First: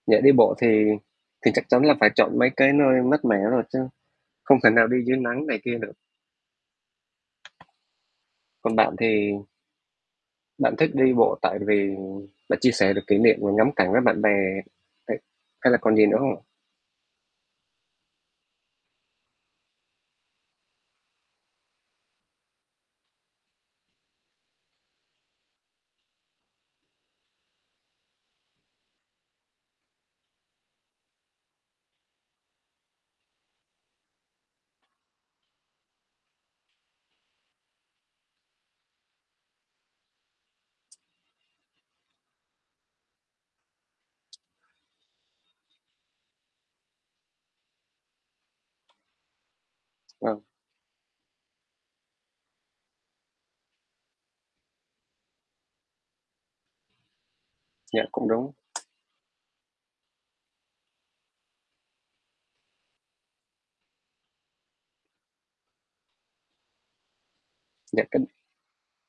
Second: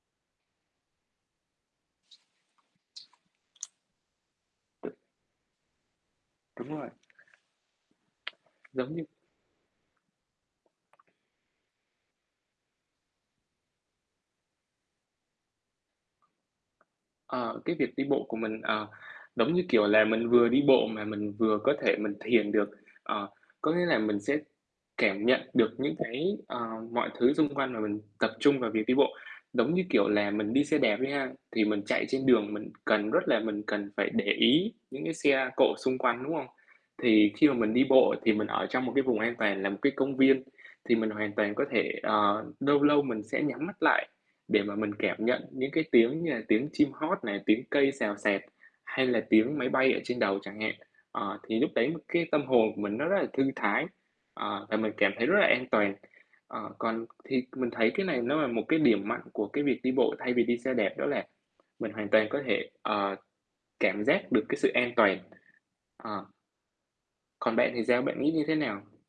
Nhỡ đi bộ thì thì chắc chắn là phải chọn mấy cái nơi mát mẻ rồi chứ, không thể nào đi dưới nắng này kia được. Đúng rồi. Còn Giống bạn như thì Bạn thích đi bộ tại vì bạn chia sẻ được kỷ niệm và ngắm cảnh với bạn bè hay hay là còn gì nữa không ạ? Ờ, cái việc đi bộ của mình, ờ, giống như, kiểu là, mình vừa đi bộ mà mình vừa có thể mình thiền được. Ờ, có nghĩa là mình sẽ cảm nhận được những cái, ờ, mọi thứ xung quanh mà mình tập trung vào việc đi bộ. Giống như, kiểu là, mình đi xe đạp đi ha, thì mình chạy trên đường mình cần rất là mình cần phải để ý những cái xe cộ xung quanh, đúng không? Thì khi mà mình đi bộ thì mình ở trong một cái vùng an toàn là một cái công viên, thì mình hoàn toàn có thể, ờ, lâu lâu mình sẽ nhắm mắt lại để mà mình cảm nhận những cái tiếng như là tiếng chim hót này, tiếng cây xào xạc hay là tiếng máy bay ở trên đầu Vâng. chẳng hạn. Ờ, thì lúc đấy cái tâm hồn của mình nó rất là thư thái, ờ, và mình cảm thấy rất là an toàn. Ờ, còn thì mình thấy Dạ, cái này cũng nó là đúng. một cái điểm mạnh của cái việc đi bộ thay vì đi xe đạp, đó là mình hoàn toàn có thể, ờ, cảm giác được cái sự an toàn, ờ. Còn bạn thì sao? Dạ, cái Bạn nghĩ như thế nào?